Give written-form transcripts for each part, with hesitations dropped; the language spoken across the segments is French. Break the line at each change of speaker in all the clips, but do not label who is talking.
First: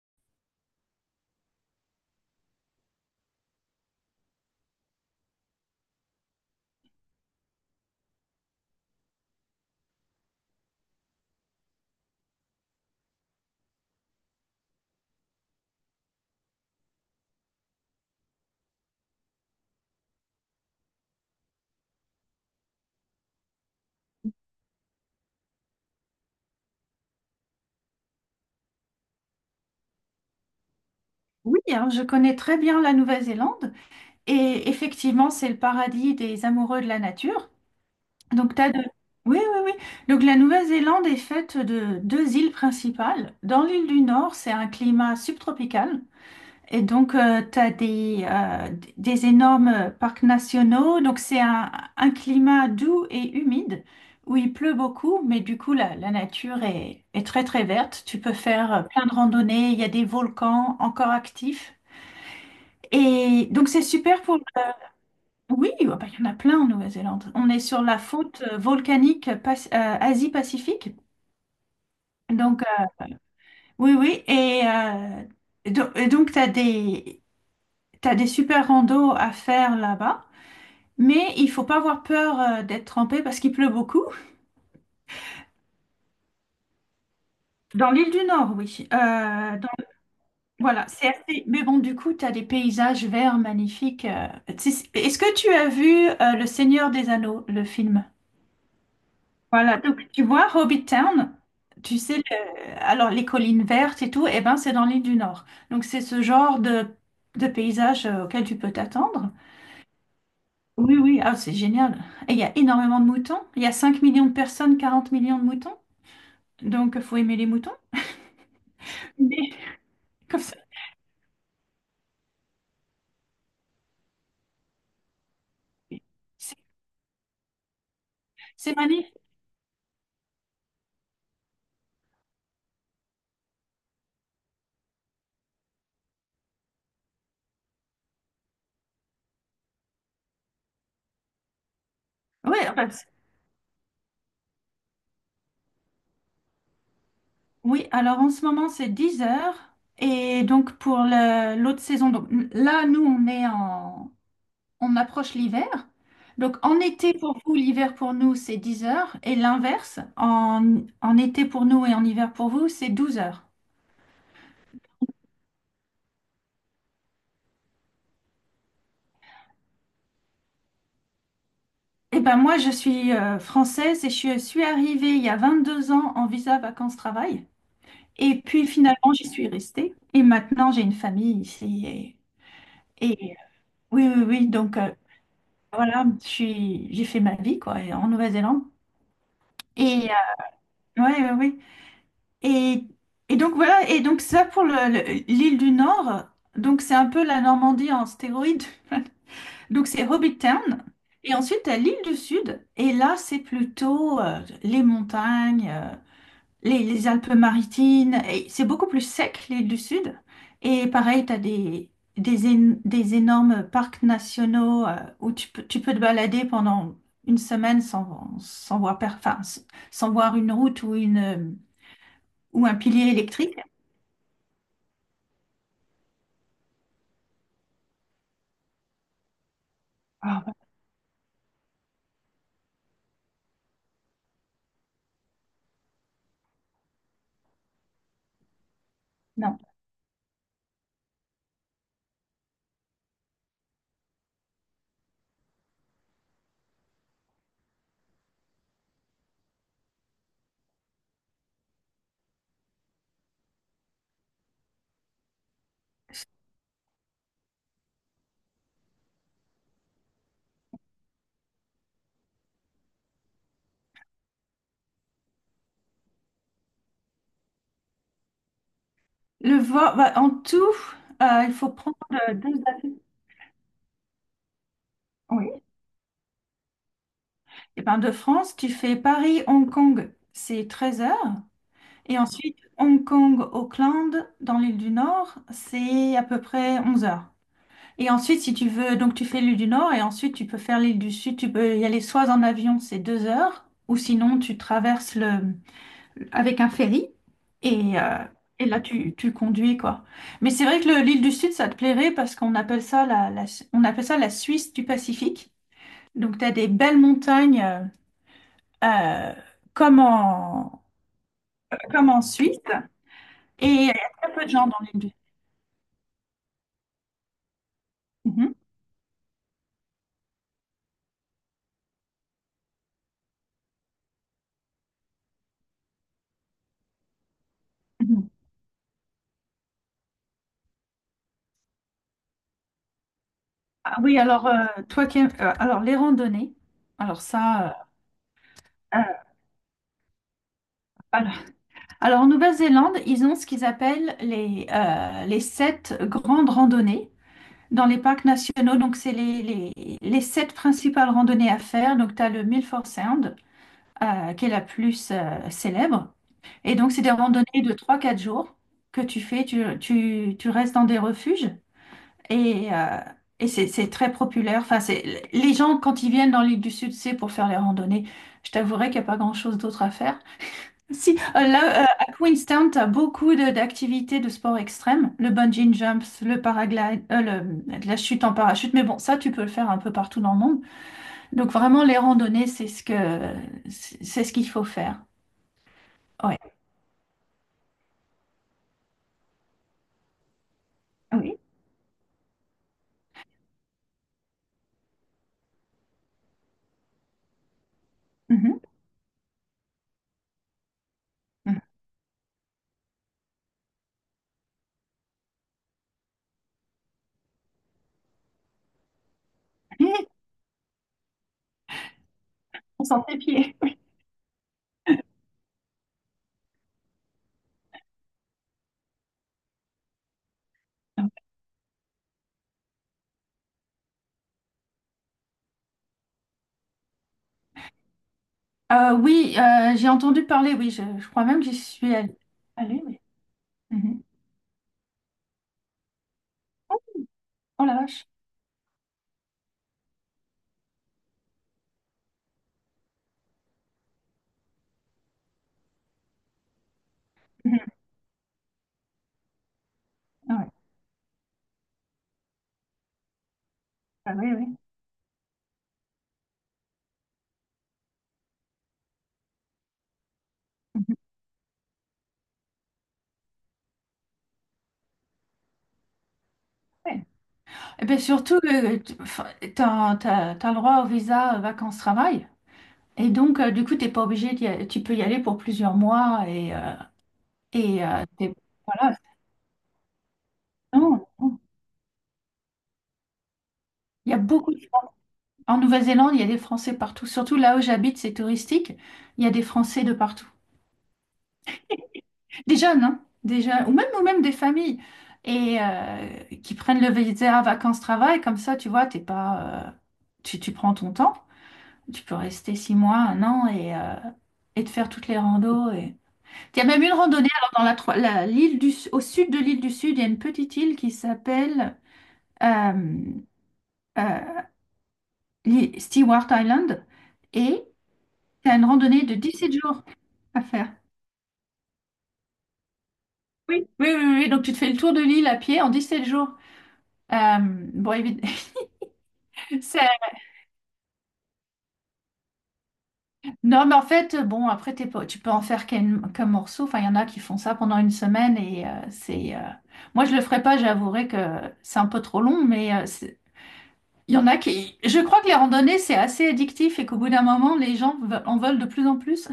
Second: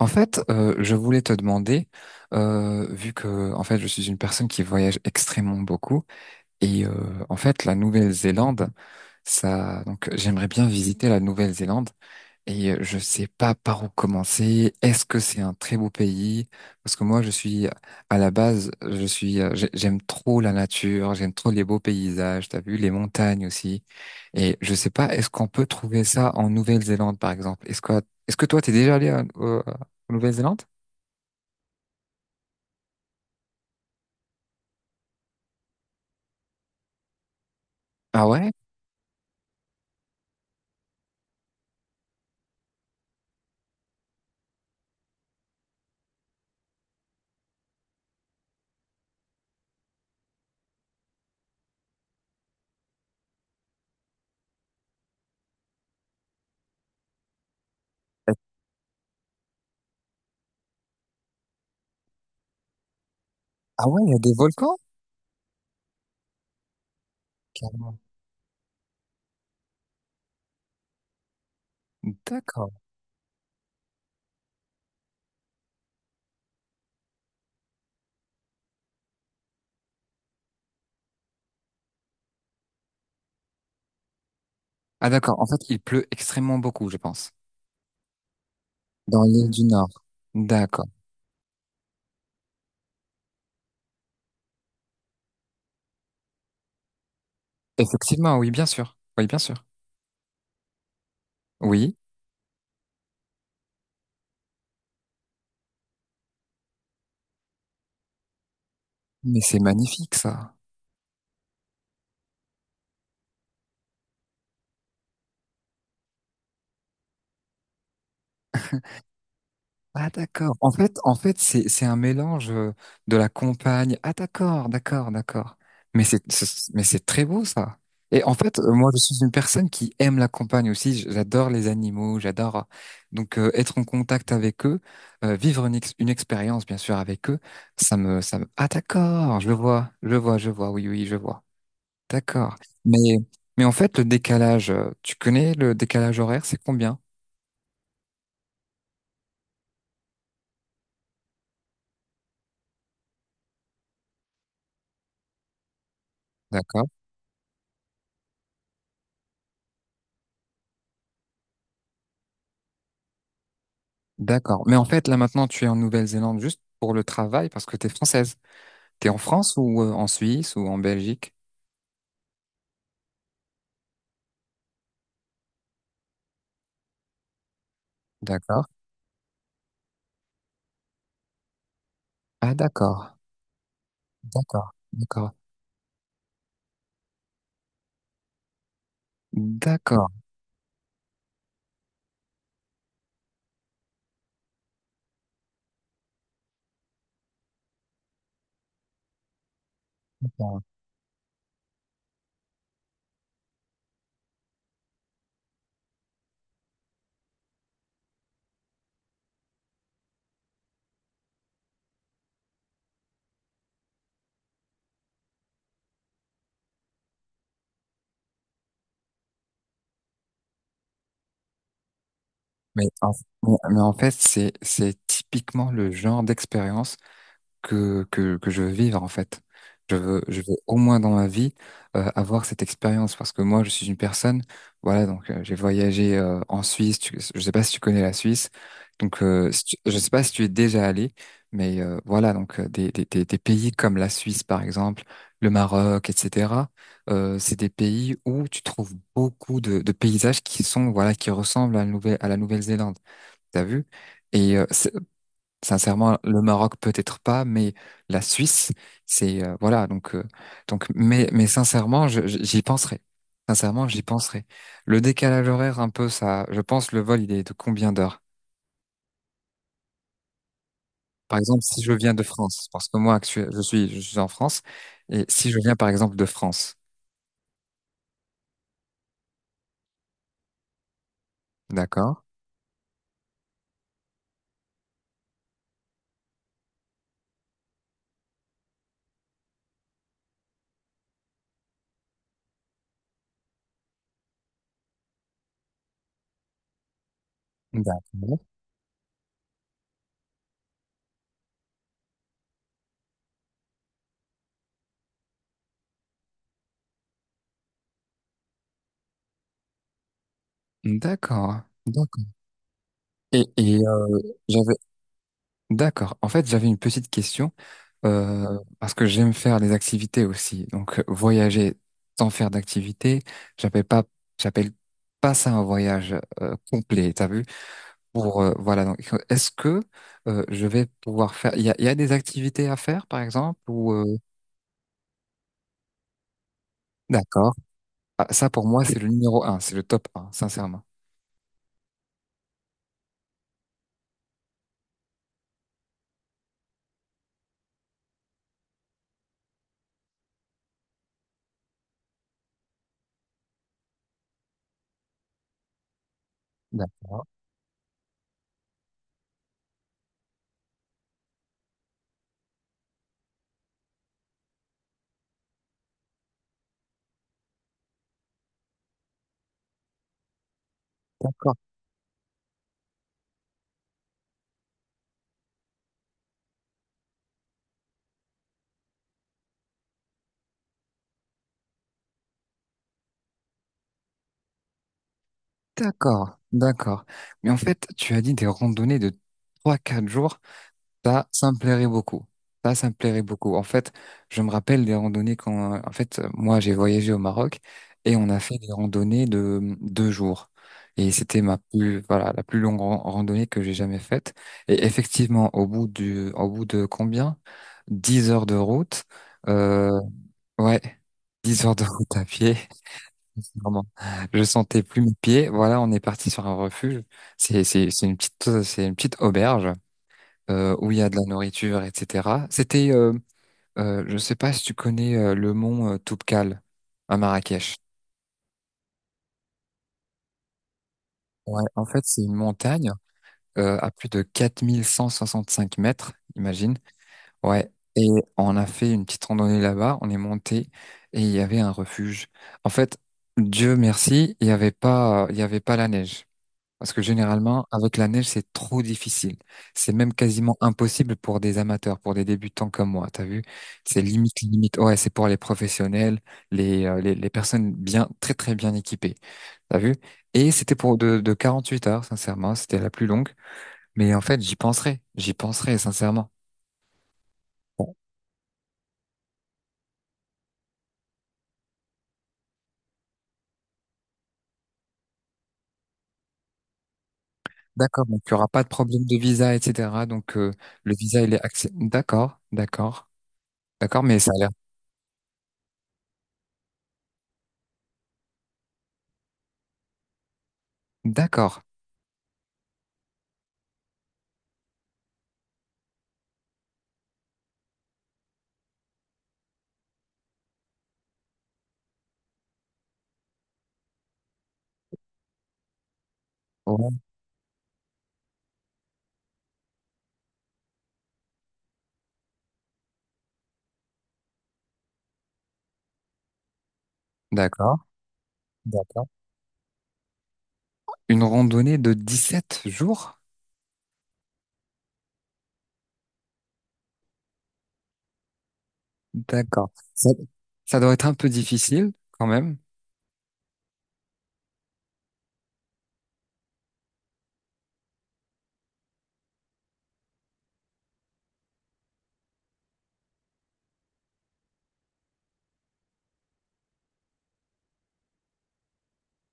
En fait, je voulais te demander, vu que en fait je suis une personne qui voyage extrêmement beaucoup, et en fait la Nouvelle-Zélande, ça, donc j'aimerais bien visiter la Nouvelle-Zélande, et je sais pas par où commencer. Est-ce que c'est un très beau pays? Parce que moi je suis à la base, je suis, j'aime trop la nature, j'aime trop les beaux paysages, t'as vu les montagnes aussi, et je sais pas, est-ce qu'on peut trouver ça en Nouvelle-Zélande par exemple? Est-ce que toi t'es déjà allé en Nouvelle-Zélande?
Oui, hein, je connais très bien la Nouvelle-Zélande et effectivement, c'est le paradis des amoureux de la nature.
Ah ouais?
Donc, t'as de... Oui, oui, oui. Donc, la Nouvelle-Zélande est faite de deux îles principales. Dans l'île du Nord, c'est un climat subtropical. Et donc, tu as des énormes parcs nationaux. Donc, c'est un climat doux et humide où il pleut beaucoup, mais du coup, la nature est très, très verte. Tu peux
Euh,
faire plein de randonnées. Il y a des volcans encore actifs. Et donc c'est
Ah ouais, il y a
super
des
pour...
volcans?
Oui, ah bah, il y en a plein en Nouvelle-Zélande. On est sur
Carrément.
la faute volcanique Asie-Pacifique. Donc
D'accord.
oui, oui. Et donc tu as t'as des super randos à faire là-bas. Mais il faut pas avoir peur d'être trempé parce qu'il pleut beaucoup.
Ah d'accord, en fait, il pleut extrêmement beaucoup, je pense.
Dans l'île du Nord, oui.
Dans l'île du
Dans-
Nord. D'accord.
Voilà, c'est assez... Mais bon, du coup, tu as des paysages verts magnifiques. Est-ce que tu as vu Le Seigneur des Anneaux, le film?
Effectivement, oui, bien sûr. Oui, bien sûr.
Voilà, donc tu vois, Hobbit Town,
Oui,
tu sais, alors les collines vertes et tout, eh ben c'est dans l'île du Nord. Donc c'est ce genre de paysage auquel tu peux t'attendre.
mais c'est magnifique, ça.
Oui, oui, ah, c'est génial. Et il y a énormément de moutons. Il y a 5 millions de personnes, 40 millions de moutons. Donc faut aimer les moutons. Mais
Ah
comme ça,
d'accord. En fait, c'est un mélange de la campagne. Ah d'accord, d'accord, d'accord. Mais
c'est
c'est très beau ça. Et en fait,
c'est
moi, je
magnifique.
suis une personne qui aime la campagne aussi. J'adore les animaux, j'adore donc être en contact avec eux, vivre une expérience bien sûr avec eux. Ça me. Ah d'accord, je vois, je vois, je vois. Oui, oui, je vois. D'accord.
Oui, enfin,
Mais
c'est-
mais en fait, le décalage, tu connais le décalage horaire, c'est combien?
oui, alors en ce moment c'est 10 heures. Et donc pour l'autre saison, donc là nous on approche l'hiver. Donc en été pour vous, l'hiver pour nous, c'est 10 heures. Et l'inverse, en été pour nous et en hiver pour vous, c'est 12 heures.
D'accord. Mais en fait, là maintenant, tu es en Nouvelle-Zélande juste pour le travail parce que tu es française. Tu es en France ou en Suisse ou en Belgique?
Eh ben moi, je suis française et je suis arrivée il y a 22 ans en visa vacances-travail. Et
D'accord.
puis finalement, j'y suis restée. Et maintenant, j'ai une famille ici.
Ah,
Et,
d'accord.
et- oui, oui, oui.
D'accord.
Donc
D'accord.
voilà, j'ai fait ma vie quoi, en Nouvelle-Zélande. Et
D'accord.
oui, oui, oui. Et, et donc voilà, et donc ça pour l'île du Nord, donc c'est un peu la Normandie en stéroïde. Donc c'est Hobbit
D'accord.
Town. Et ensuite, t'as l'île du Sud, et là, c'est plutôt les montagnes, les Alpes-Maritimes, et c'est beaucoup plus sec, l'île du Sud. Et pareil, t'as des énormes parcs nationaux où tu peux te balader pendant une semaine sans voir, enfin, sans voir une route ou un
Mais
pilier
en, mais
électrique.
mais en fait, c'est typiquement le genre d'expérience que je veux vivre en fait. Je veux au moins dans ma vie avoir cette expérience parce que moi je suis une personne, voilà, donc j'ai voyagé en Suisse, je sais pas si tu connais la Suisse, donc
Non.
si tu- je sais pas si tu es déjà allé, mais voilà, donc des pays comme la Suisse par exemple, le Maroc, etc., c'est des pays où tu trouves beaucoup de paysages qui sont, voilà, qui ressemblent à la Nouvelle-Zélande, t'as vu? Et sincèrement, le Maroc peut-être pas, mais la Suisse, c'est voilà. Donc, mais sincèrement, j'y penserai. Sincèrement, j'y penserai. Le décalage horaire, un peu ça. Je pense le vol, il est de combien d'heures?
Le vol, bah, en tout,
Par
il
exemple,
faut
si je
prendre
viens de
deux
France, parce que
avions.
moi, je suis en France, et si je
Oui.
viens par exemple de France,
Et ben, de France, tu fais Paris-Hong Kong, c'est 13 heures.
d'accord?
Et ensuite, Hong Kong-Auckland, dans l'île du Nord, c'est à peu près 11 heures. Et ensuite, si tu veux, donc tu fais l'île du Nord et ensuite tu peux faire l'île du Sud. Tu peux y aller soit en avion, c'est 2 heures, ou sinon tu traverses avec un ferry et, euh,
D'accord.
et là tu conduis quoi. Mais c'est vrai que l'île du Sud ça te plairait parce qu'on appelle ça on appelle ça la Suisse du Pacifique. Donc tu as des belles montagnes euh, comme en,
D'accord.
comme en
D'accord.
Suisse
Et,
et
et
il y a très peu de gens
j'avais,
dans l'île du Sud.
d'accord. En fait, j'avais une petite question.
Mhm,
Parce que j'aime faire des activités aussi. Donc, voyager sans faire d'activité, j'appelle pas, j'appelle pas ça un voyage complet, t'as vu?
mhm.
Pour, voilà, donc, est-ce que je vais pouvoir faire. Il y a des activités à faire, par exemple, ou.
Ah oui, alors toi qui alors les randonnées, alors
D'accord.
ça
Ah, ça, pour moi, c'est
euh, euh,
le numéro un, c'est le top un, sincèrement.
alors, alors, en Nouvelle-Zélande, ils ont ce qu'ils appellent les sept grandes randonnées. Dans les parcs nationaux, donc c'est les sept principales randonnées à faire. Donc tu as le Milford Sound, qui est la plus célèbre. Et donc c'est des
D'accord.
randonnées de trois quatre jours que tu fais. Tu restes dans des refuges et, euh, et c'est très populaire. Enfin, les gens, quand ils viennent dans l'île du Sud, c'est pour faire les randonnées. Je t'avouerai qu'il n'y a pas grand-chose d'autre à faire. Si,
D'accord.
là, à Queenstown, tu as beaucoup d'activités de sport extrême, le bungee jumps, le paraglide, la chute en parachute, mais bon, ça, tu peux le faire un peu partout dans le monde. Donc, vraiment, les randonnées, c'est ce qu'il faut faire.
D'accord.
Ouais.
D'accord. Mais en fait, tu as dit des randonnées de 3, 4 jours.
Ah
Ça,
oui.
ça me plairait beaucoup. Ça me plairait beaucoup. En fait, je me rappelle des randonnées quand, en fait, moi, j'ai voyagé au Maroc et on a fait
Mhm.
des randonnées de 2 jours. Et c'était ma
Mhm.
plus, voilà, la plus longue randonnée que j'ai jamais faite. Et effectivement, au bout de combien? 10 heures de route, euh, ouais, 10 heures de route à pied.
On sent les pieds.
Vraiment. Je sentais plus mes pieds. Voilà, on est parti sur un refuge. C'est une petite auberge où il y a de la nourriture, etc. C'était, je sais pas si tu connais le mont Toubkal à Marrakech.
Oui, j'ai entendu parler, oui, je crois même que j'y
Ouais, en
suis
fait,
allée.
c'est une
Allée,
montagne
oui.
à
Mhm.
plus de 4165 mètres, imagine.
Oh
Ouais.
la vache.
Et on a fait une petite randonnée là-bas, on est monté et il y avait un refuge. En fait, Dieu merci, il y avait pas la neige. Parce que généralement,
Mhm.
avec la neige, c'est trop difficile. C'est même
Ah ouais.
quasiment impossible pour des amateurs, pour des débutants comme moi. T'as vu? C'est
Ah oui,
limite,
oui.
limite. Ouais, c'est pour les professionnels, les personnes bien, très, très bien équipées. T'as vu? Et c'était
Mhm.
pour de 48 heures, sincèrement. C'était la plus longue. Mais en fait, j'y penserai. J'y penserai, sincèrement.
Ouais. Eh
Bon,
bien, surtout, tu as le droit au visa vacances-travail. Et donc, du coup, t'es pas obligé d'y aller. Tu peux y aller pour plusieurs mois. Et euh,
d'accord. Donc, il
t'es-
n'y aura pas de
voilà,
problème de visa, etc. Donc, le
non,
visa,
non.
il est accès. D'accord, d'accord, d'accord.
Il y a
Mais ça a l'air.
beaucoup de... En Nouvelle-Zélande, il y a des Français partout. Surtout là où j'habite, c'est touristique. Il y a des Français de partout.
D'accord.
Des jeunes, hein, des jeunes, ou même des familles. Et qui prennent le visa vacances-travail. Comme ça, tu vois, t'es pas, tu, tu prends ton temps. Tu peux rester 6 mois, un an et te faire toutes les randos. Et... Il y a même
Ouais,
une randonnée alors, dans la, Tro- la- l'île du, au sud de l'île du Sud, il y a une petite île qui s'appelle euh, euh, l'île Stewart Island et
d'accord.
tu as une randonnée
D'accord.
de 17 jours à faire.
Une randonnée de 17 jours?
Oui, oui, oui, oui. Donc tu te fais le tour de l'île à pied en 17 jours. Bon, évidemment,
D'accord. Ça doit être un peu difficile quand même.
Non, mais en fait, bon, après, t'es pas- tu peux en faire qu'un morceau. Enfin, il y en a qui font ça pendant une semaine et c'est. Moi, je le ferais pas, j'avouerai que c'est un peu trop long, mais il y en a qui. Je crois que les randonnées, c'est assez addictif et qu'au bout d'un moment, les gens en veulent de plus en plus.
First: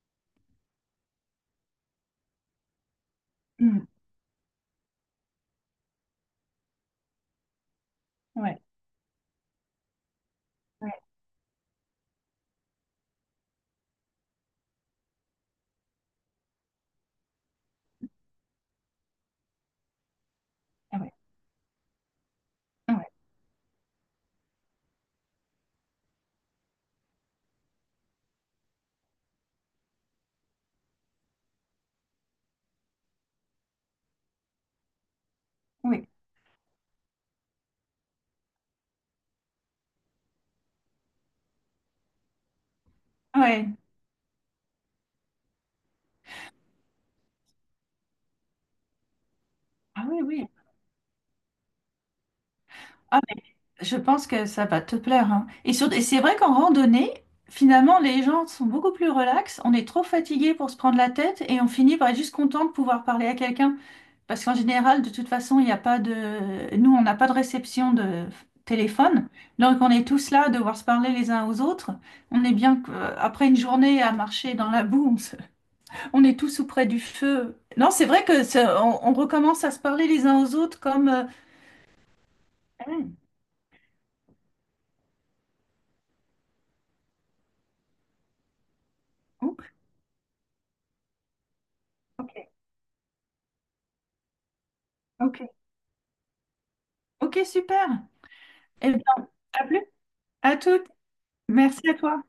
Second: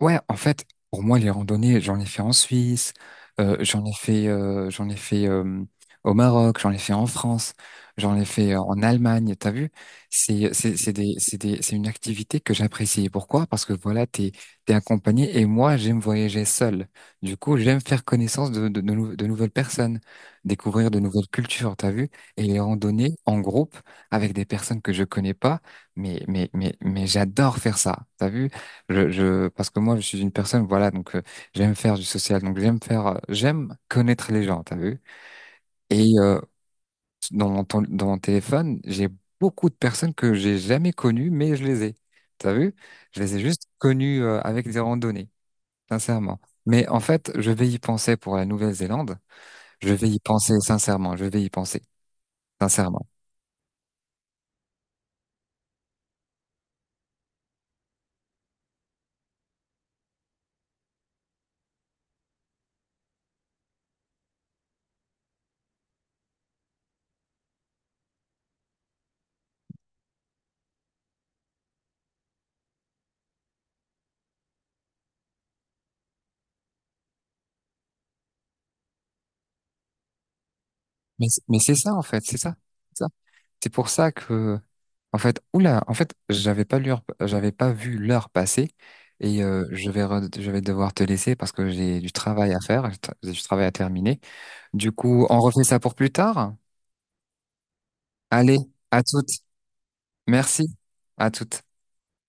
Ouais, en fait, pour moi, les randonnées, j'en ai fait en Suisse,
Mm.
j'en ai fait au Maroc, j'en ai fait en France, j'en ai fait
Ouais,
en Allemagne. T'as vu?
ouais,
C'est une activité que j'apprécie. Pourquoi? Parce que voilà, t'es accompagné et moi, j'aime voyager seul. Du coup, j'aime faire connaissance de nouvelles personnes, découvrir
ah
de
ouais,
nouvelles cultures. T'as vu? Et les
ah ouais,
randonnées en groupe avec des personnes que je connais pas, mais j'adore faire ça. T'as vu? Parce que moi, je suis une personne, voilà, donc j'aime faire du social, donc j'aime faire, j'aime connaître les gens, t'as vu?
oui,
Et dans mon téléphone, j'ai beaucoup de personnes que j'ai jamais connues, mais je les ai, t'as vu? Je les ai juste
ouais.
connues avec des randonnées, sincèrement. Mais en fait, je vais y penser pour la Nouvelle-Zélande, je
Ah
vais y
oui, oui.
penser sincèrement, je vais y penser sincèrement.
Ah, mais je pense que ça va te plaire, hein. Et c'est vrai qu'en randonnée, finalement, les gens sont beaucoup plus relax. On est trop fatigué pour se prendre la tête et on finit par être juste content de pouvoir parler à quelqu'un. Parce qu'en général, de toute façon, il n'y a pas de... Nous, on n'a pas de réception de téléphone. Donc, on est tous là à devoir se parler les uns aux autres. On est bien après une journée à marcher dans la boue, on est tous auprès du feu. Non, c'est vrai que on recommence à se parler les uns aux autres comme...
Mais c'est ça, en fait, c'est ça. C'est
Ah,
ça. C'est pour ça que, en fait, oula, en fait, j'avais pas l'heure, j'avais pas vu l'heure passer et
oh,
je vais devoir te laisser parce que j'ai du
OK,
travail à faire, j'ai du travail à terminer. Du coup,
ok,
on refait ça pour plus tard.
ok, super.
Allez,
Eh
à
bien,
toutes.
à plus. À
Merci.
toutes.
À toutes.
Merci à toi.